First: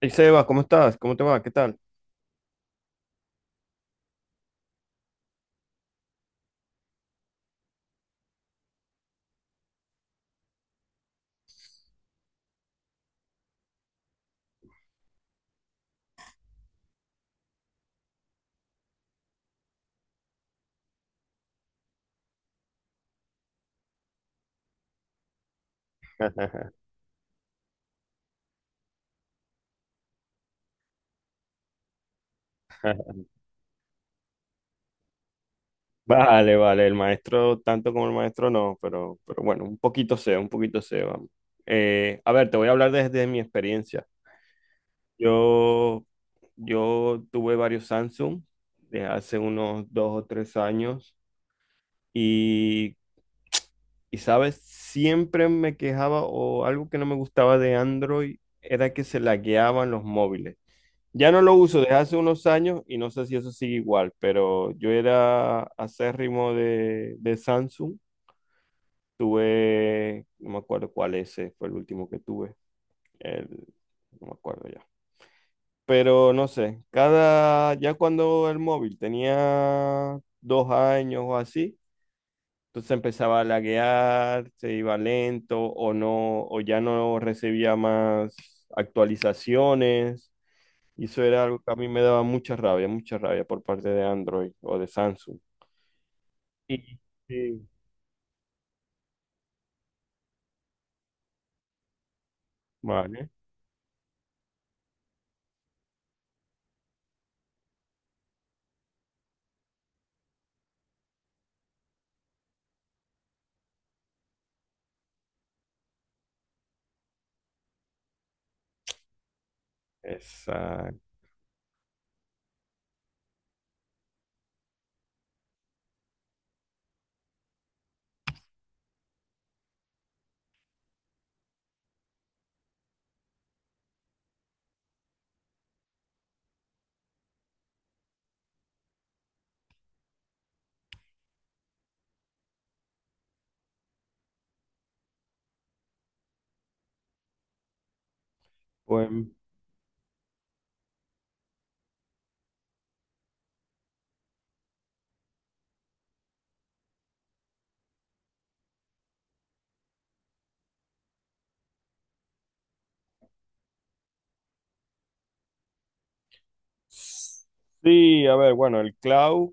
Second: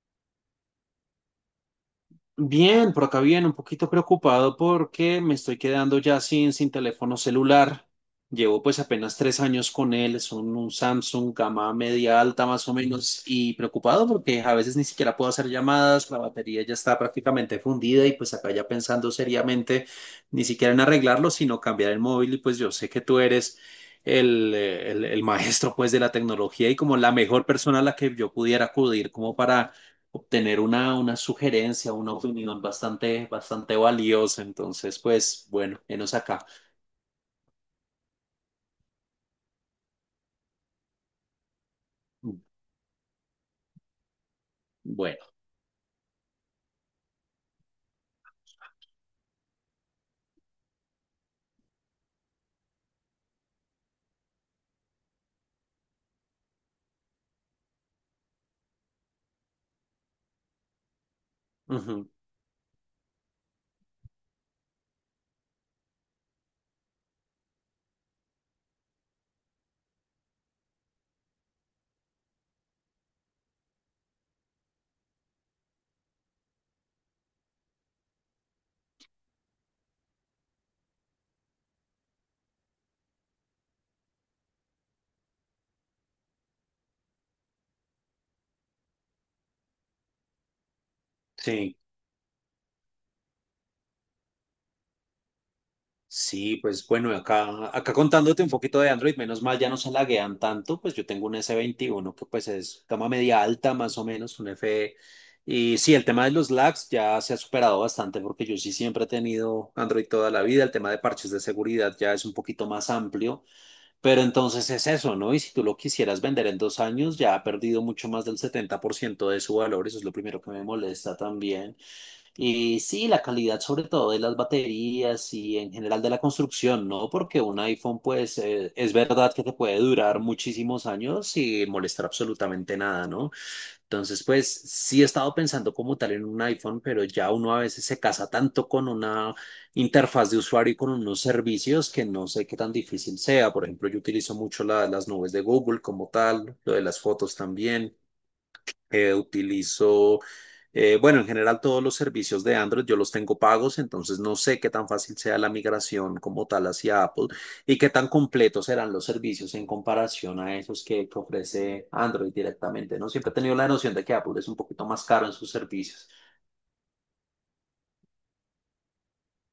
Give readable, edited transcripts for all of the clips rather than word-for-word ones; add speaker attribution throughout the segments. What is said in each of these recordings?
Speaker 1: Hey Seba, ¿cómo estás? ¿Cómo te va? ¿Qué tal?
Speaker 2: Bien, por acá bien, un poquito preocupado porque me estoy quedando ya sin teléfono celular. Llevo pues apenas 3 años con él, es un Samsung gama media alta más o menos y preocupado porque a veces ni siquiera puedo hacer llamadas, la batería ya está prácticamente fundida y pues acá ya pensando seriamente ni siquiera en arreglarlo, sino cambiar el móvil y pues yo sé que tú eres el maestro pues de la tecnología y como la mejor persona a la que yo pudiera acudir como para obtener una sugerencia, una opinión bastante valiosa. Entonces, pues bueno, enos acá.
Speaker 1: Vale, vale, el maestro, tanto como el maestro, no, pero bueno, un poquito sé, vamos. A ver, te voy a hablar desde mi experiencia.
Speaker 2: Bueno,
Speaker 1: Yo, yo tuve varios Samsung de hace unos dos o tres años y, y, ¿sabes? Siempre me quejaba o algo que no me gustaba de Android era que se lagueaban los móviles. Ya no lo uso desde
Speaker 2: ujú,
Speaker 1: hace unos años y no sé si eso sigue igual, pero yo era acérrimo de Samsung. Tuve, no me acuerdo cuál ese fue el último que tuve. El, no me acuerdo ya. Pero no sé, cada, ya cuando el móvil tenía dos años o así, entonces empezaba a laguear, se iba lento o no, o ya no recibía más actualizaciones. Y eso era algo que a
Speaker 2: sí.
Speaker 1: mí me daba mucha rabia por parte de Android o de Samsung.
Speaker 2: Sí, pues
Speaker 1: Y...
Speaker 2: bueno,
Speaker 1: Sí.
Speaker 2: acá contándote un poquito de Android, menos mal ya no se laguean tanto, pues yo tengo un s 21 que pues es gama
Speaker 1: Vale,
Speaker 2: media alta más o menos, un F. Y sí, el tema de los lags ya se ha superado bastante porque yo sí siempre he tenido Android toda la vida, el tema de parches de seguridad ya es un poquito más amplio. Pero entonces es eso, ¿no? Y si tú lo quisieras vender en 2 años, ya ha perdido mucho más del 70% de su valor, eso es lo primero que me
Speaker 1: exacto.
Speaker 2: molesta también. Y sí, la calidad sobre todo de las baterías y en general de la construcción, ¿no? Porque un iPhone, pues, es verdad que te puede durar muchísimos años sin molestar absolutamente nada, ¿no? Entonces, pues sí he estado pensando como tal en un iPhone, pero ya uno a veces se casa tanto con una interfaz de usuario y con unos servicios que no sé qué tan difícil sea. Por ejemplo, yo utilizo mucho las nubes de Google como tal, lo de las fotos también.
Speaker 1: Pues,
Speaker 2: Utilizo, bueno, en general todos los servicios de Android yo los tengo pagos, entonces no sé qué tan fácil sea la migración como tal hacia Apple y qué tan completos serán los servicios en comparación a esos que ofrece Android directamente, ¿no? Siempre he tenido la noción de que Apple es un poquito más caro en sus servicios.
Speaker 1: sí, a ver, bueno, el cloud,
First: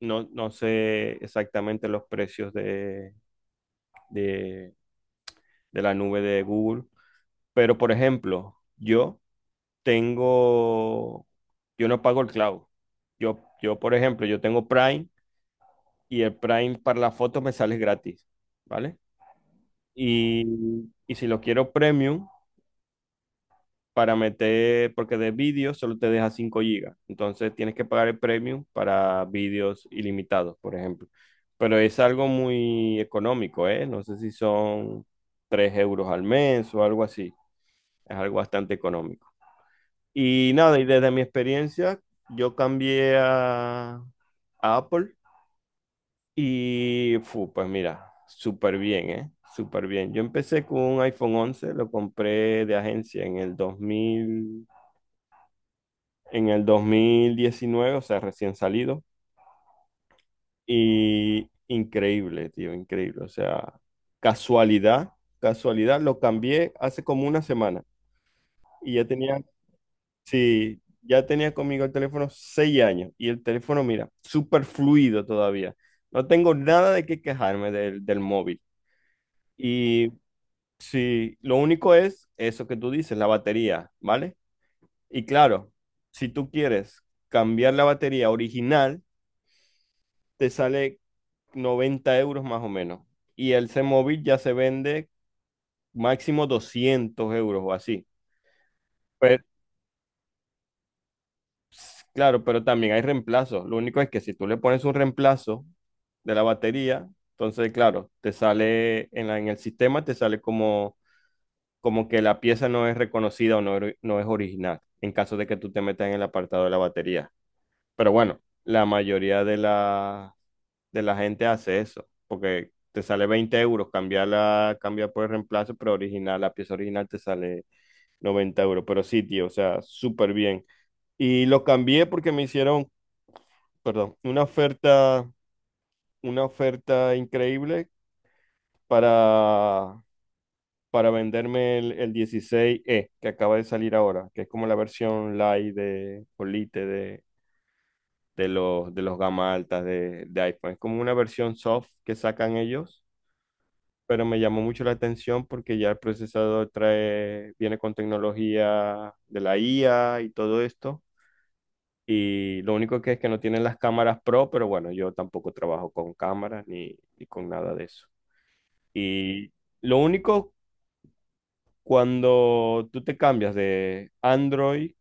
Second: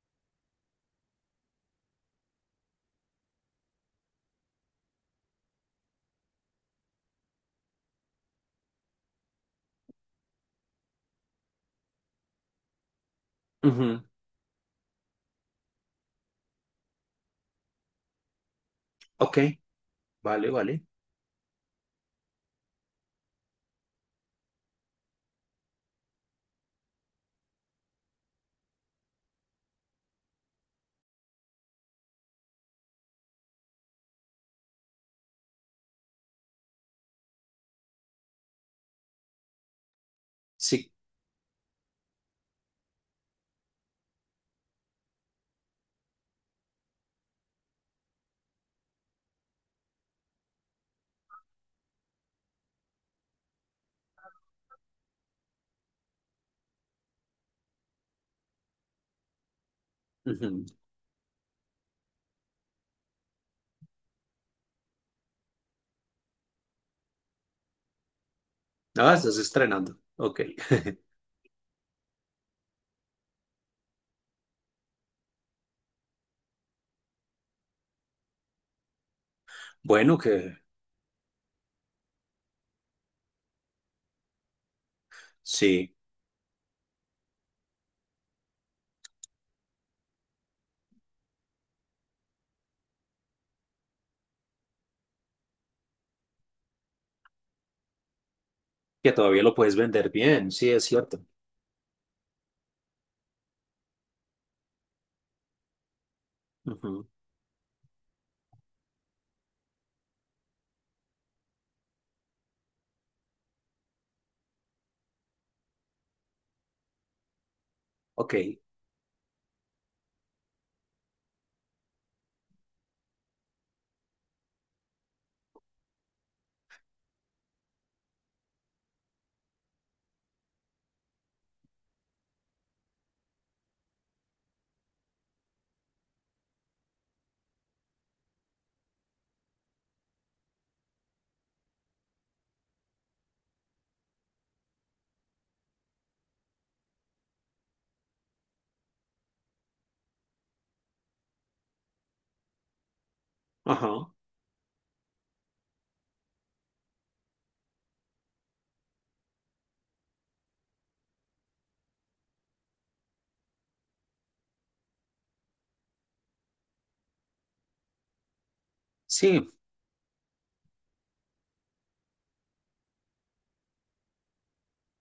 Speaker 1: no, no sé exactamente los precios de, de la nube de Google, pero por ejemplo, yo tengo, yo no pago el cloud. Yo, por
Speaker 2: Ujú.
Speaker 1: ejemplo, yo tengo Prime y el Prime para las fotos me sale gratis, ¿vale?
Speaker 2: Ok,
Speaker 1: Y,
Speaker 2: vale, vale.
Speaker 1: y si lo quiero premium, para meter, porque de vídeo solo te deja 5 gigas. Entonces tienes que pagar el premium para vídeos ilimitados, por ejemplo. Pero es algo muy económico, ¿eh? No sé si son 3 euros al mes o algo así. Es algo bastante económico. Y nada, y
Speaker 2: Sí.
Speaker 1: desde mi experiencia, yo cambié a Apple. Y fu, pues mira, súper bien, ¿eh? Súper bien. Yo empecé con un iPhone 11, lo compré de agencia en el 2019, o sea, recién salido.
Speaker 2: Ujú.
Speaker 1: Y increíble, tío, increíble. O sea, casualidad, casualidad, lo cambié hace como una semana. Y ya
Speaker 2: Ah,
Speaker 1: tenía,
Speaker 2: estás estrenando. Ok.
Speaker 1: sí, ya tenía conmigo el teléfono 6 años. Y el teléfono, mira, súper fluido todavía. No tengo nada de qué quejarme del móvil. Y
Speaker 2: Bueno, que
Speaker 1: sí, lo único es eso que tú dices, la batería, ¿vale? Y claro,
Speaker 2: sí,
Speaker 1: si tú quieres cambiar la batería original, te sale 90 euros más o menos. Y el C-Móvil ya se vende máximo 200 euros o así.
Speaker 2: que todavía
Speaker 1: Pero,
Speaker 2: lo puedes vender bien, sí, es cierto.
Speaker 1: claro, pero también hay reemplazos. Lo único es que si tú le pones un reemplazo de la
Speaker 2: Ujú.
Speaker 1: batería, entonces, claro, te sale en el sistema, te sale como que la pieza no es reconocida o no, no es original, en caso de que tú te metas en el apartado de la batería. Pero
Speaker 2: Ok.
Speaker 1: bueno, la mayoría de la gente hace eso, porque te sale 20 euros, cambiar cambiar por el reemplazo, pero original, la pieza original te sale 90 euros. Pero sí, tío, o sea, súper bien. Y lo cambié porque me hicieron, perdón, una oferta increíble para venderme el 16E que acaba de salir ahora, que es como la versión light de Polite de los gama altas de iPhone. Es como una versión soft que sacan ellos,
Speaker 2: Ajá.
Speaker 1: pero me llamó mucho la atención porque ya el procesador trae, viene con tecnología de la IA y todo esto. Y lo único que es que no tienen las cámaras pro, pero bueno, yo tampoco trabajo con cámaras ni con nada de eso.
Speaker 2: Sí.
Speaker 1: Y lo único, cuando tú te cambias de Android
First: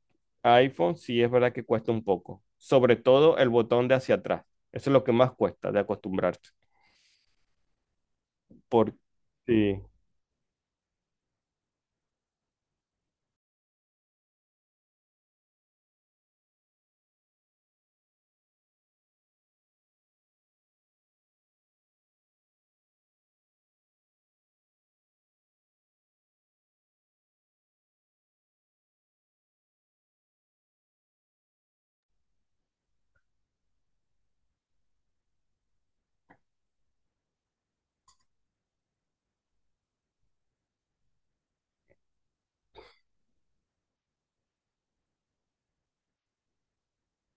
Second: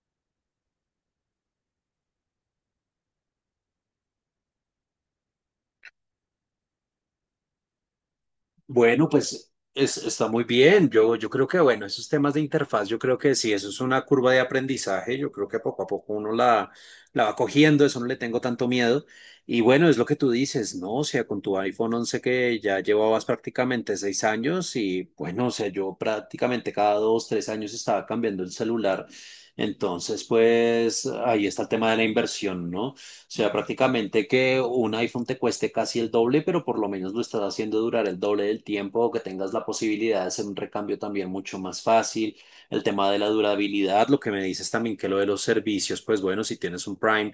Speaker 1: a iPhone, sí es verdad que cuesta un poco. Sobre todo el botón de hacia atrás. Eso es lo que más cuesta de acostumbrarte. Por...
Speaker 2: Bueno, pues
Speaker 1: Sí,
Speaker 2: está muy bien. Yo creo que, bueno, esos temas de interfaz, yo creo que sí. Eso es una curva de aprendizaje, yo creo que poco a poco la va cogiendo, eso no le tengo tanto miedo. Y bueno, es lo que tú dices, ¿no? O sea, con tu iPhone 11 que ya llevabas prácticamente 6 años y bueno, o sea, yo prácticamente cada dos, 3 años estaba cambiando el celular. Entonces, pues ahí está el tema de la inversión, ¿no? Sea, prácticamente que un iPhone te cueste casi el doble, pero por lo menos lo estás haciendo durar el doble del tiempo o que tengas la posibilidad de hacer un recambio también mucho más fácil. El tema de la durabilidad, lo que me dices también que lo de los servicios, pues bueno, si tienes un Prime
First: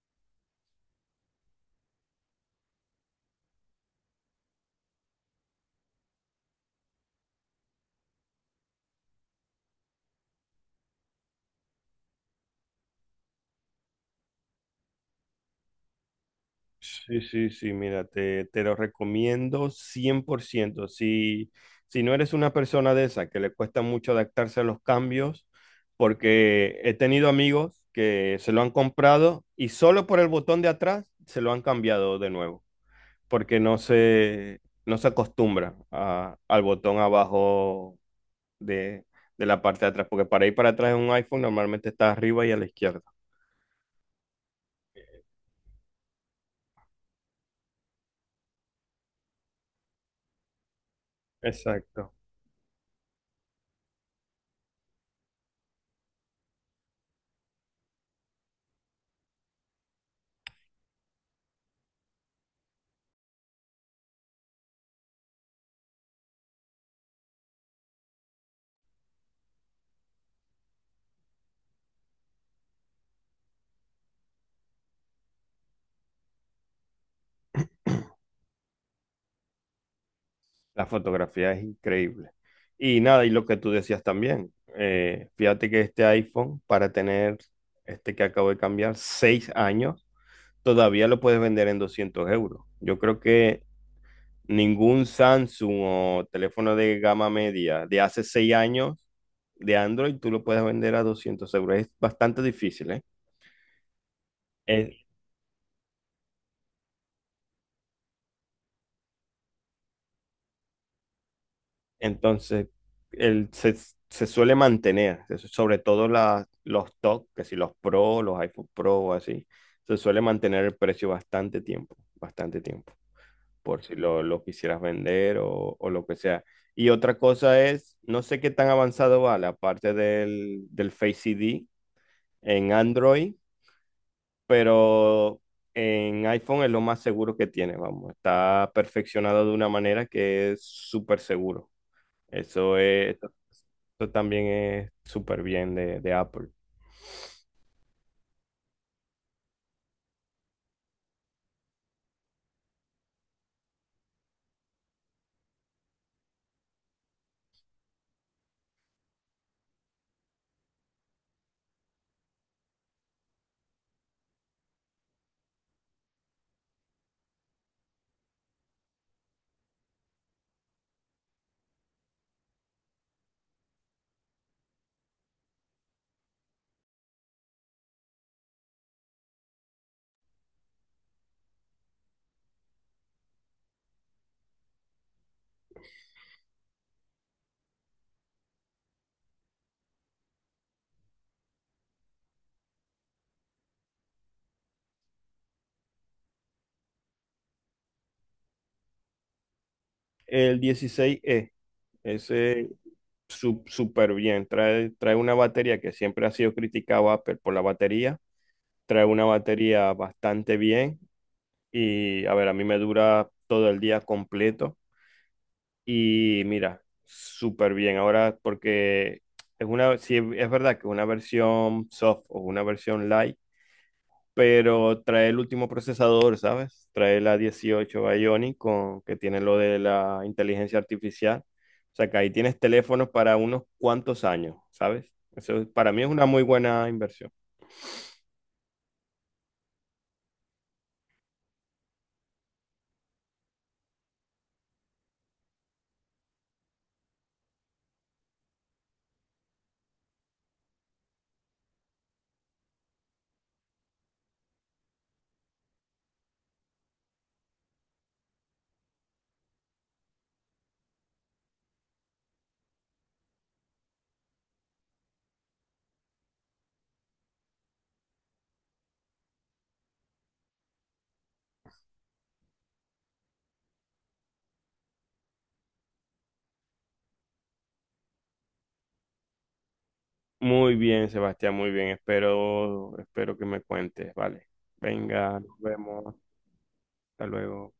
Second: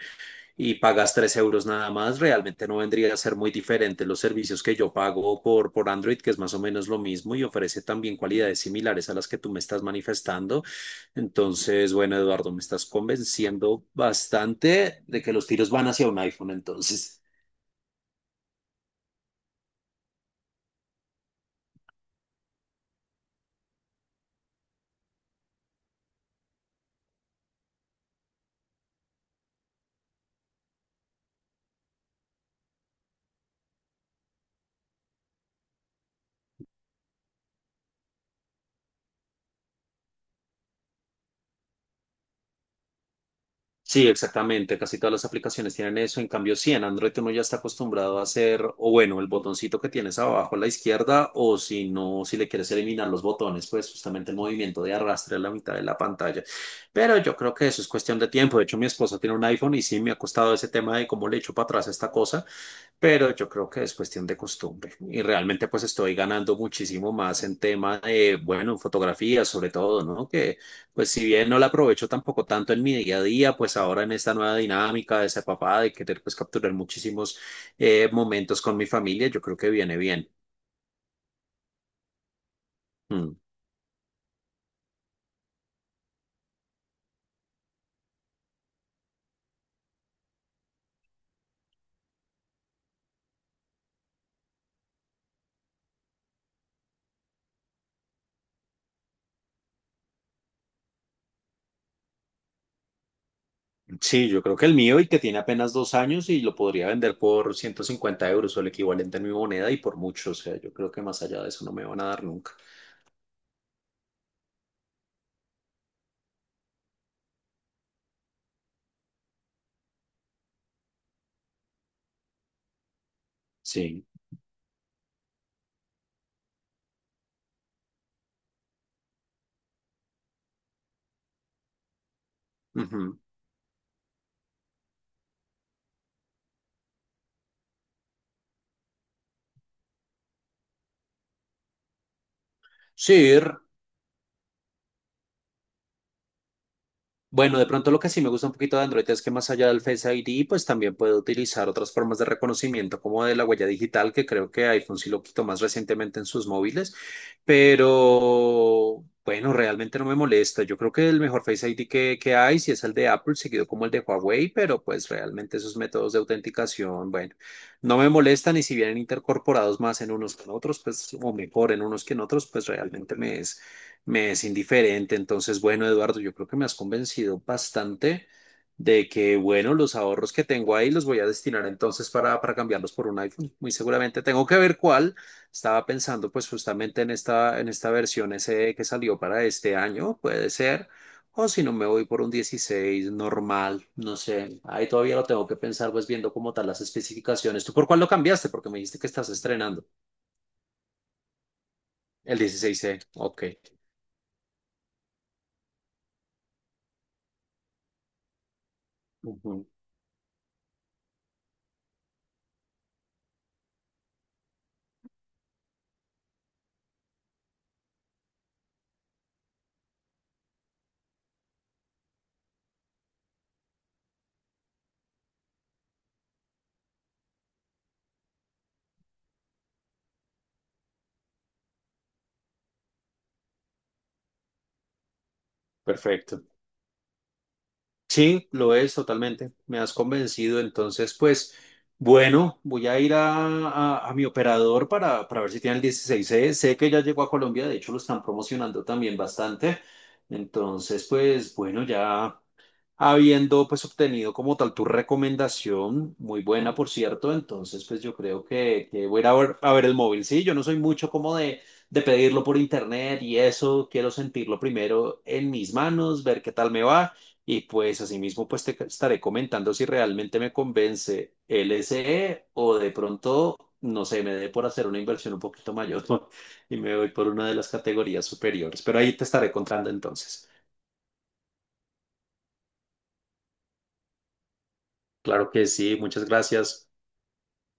Speaker 2: y pagas 3 euros nada más, realmente no vendría a ser muy diferente los servicios que yo pago por Android, que es más o menos lo mismo y ofrece también cualidades similares a las que tú me estás manifestando. Entonces, bueno, Eduardo, me estás convenciendo bastante de que los tiros van hacia un iPhone,
Speaker 1: sí,
Speaker 2: entonces.
Speaker 1: sí, sí, mira, te lo recomiendo 100%. Si, si no eres una persona de esa que le cuesta mucho adaptarse a los cambios, porque he tenido amigos que se lo han comprado y solo por el botón de atrás se lo han cambiado de nuevo. Porque no se acostumbra a- al botón abajo de, de la parte de atrás, porque para ir para atrás en un iPhone normalmente está arriba y a la izquierda.
Speaker 2: Sí, exactamente. Casi todas las aplicaciones tienen eso. En cambio, sí, en Android uno ya está acostumbrado a hacer, o bueno, el botoncito que tienes abajo a la izquierda, o si
Speaker 1: Exacto.
Speaker 2: no, si le quieres eliminar los botones, pues justamente el movimiento de arrastre a la mitad de la pantalla. Pero yo creo que eso es cuestión de tiempo. De hecho, mi esposa tiene un iPhone y sí me ha costado ese tema de cómo le echo para atrás esta cosa, pero yo creo que es cuestión de costumbre y realmente pues estoy ganando muchísimo más en tema de, bueno, en fotografía sobre todo, ¿no? Que pues si bien no la aprovecho tampoco tanto en mi día a día, pues ahora en esta nueva dinámica de ser papá, de querer pues capturar muchísimos momentos con mi familia, yo creo que viene bien.
Speaker 1: La fotografía es increíble. Y nada, y
Speaker 2: Mm.
Speaker 1: lo que tú decías también, fíjate que este iPhone, para tener este que acabo de cambiar, 6 años, todavía lo puedes vender en 200 euros. Yo creo que ningún Samsung o teléfono de gama media de hace 6 años de Android, tú lo puedes vender a 200 euros. Es bastante difícil, ¿eh?
Speaker 2: Sí, yo creo que el mío
Speaker 1: Es-
Speaker 2: y que tiene apenas 2 años y lo podría vender por 150 euros o el equivalente en mi moneda y por mucho, o sea, yo creo que más allá de eso no me van a dar nunca.
Speaker 1: entonces, el, se, se suele mantener, sobre todo los top, que si los Pro, los iPhone Pro o así, se suele mantener el precio bastante tiempo, por si
Speaker 2: Sí.
Speaker 1: lo quisieras vender o lo que sea. Y otra cosa es, no sé qué tan avanzado va la parte del Face ID en
Speaker 2: Ujú.
Speaker 1: Android, pero en iPhone es lo más seguro que tiene, vamos, está perfeccionado de una manera que es súper seguro. Eso es, esto,
Speaker 2: Sí, r-
Speaker 1: Esto también es súper bien de Apple.
Speaker 2: Bueno, de pronto lo que sí me gusta un poquito de Android es que más allá del Face ID, pues también puedo utilizar otras formas de reconocimiento como de la huella digital, que creo que iPhone sí lo quitó más recientemente en sus móviles, pero bueno, realmente no me molesta. Yo creo que el mejor Face ID que hay sí es el de Apple, seguido como el de Huawei, pero pues realmente esos métodos de autenticación, bueno, no me molestan y si vienen intercorporados más en unos que en otros, pues, o mejor en unos que en otros, pues realmente me es indiferente. Entonces, bueno, Eduardo, yo creo que me has convencido bastante de que, bueno, los ahorros que tengo ahí los voy a destinar entonces para cambiarlos por un iPhone. Muy seguramente tengo que ver cuál. Estaba pensando pues justamente en en esta versión SE que salió para este año, puede ser. O si no, me voy por un 16 normal, no sé. Ahí todavía lo tengo que pensar, pues viendo como tal las especificaciones. ¿Tú por cuál lo cambiaste? Porque me dijiste que estás estrenando.
Speaker 1: El 16E,
Speaker 2: El
Speaker 1: ese
Speaker 2: 16. C, ok.
Speaker 1: súper bien, trae, trae una batería que siempre ha sido criticado Apple por la batería, trae una
Speaker 2: Ujú.
Speaker 1: batería bastante bien y, a ver, a mí me dura todo el día completo. Y mira, súper bien. Ahora, porque es una, sí, es verdad que es una versión soft o una versión light, pero trae el último procesador, ¿sabes? Trae la 18 Bionic con, que tiene lo de la inteligencia artificial. O sea que ahí tienes teléfonos para unos cuantos años, ¿sabes? Eso para mí es una muy
Speaker 2: Perfecto.
Speaker 1: buena inversión.
Speaker 2: Sí, lo es totalmente. Me has convencido. Entonces, pues, bueno, voy a ir a mi operador para ver si tiene el 16. C. Sé que ya llegó a Colombia, de hecho lo están promocionando también bastante. Entonces, pues, bueno, ya habiendo pues obtenido como tal tu recomendación, muy buena por cierto, entonces pues yo creo que voy a ir a ver el móvil, sí, yo no soy mucho como de pedirlo por internet y eso, quiero sentirlo primero en mis manos, ver qué tal me va y pues asimismo pues te estaré comentando si realmente me convence el SE o de pronto, no sé, me dé por hacer una inversión un poquito mayor y me voy por una de las categorías superiores, pero ahí te estaré contando entonces.
Speaker 1: Muy bien, Sebastián, muy bien. Espero, espero que me cuentes. Vale. Venga,
Speaker 2: Claro
Speaker 1: nos
Speaker 2: que sí,
Speaker 1: vemos.
Speaker 2: muchas gracias.
Speaker 1: Hasta luego.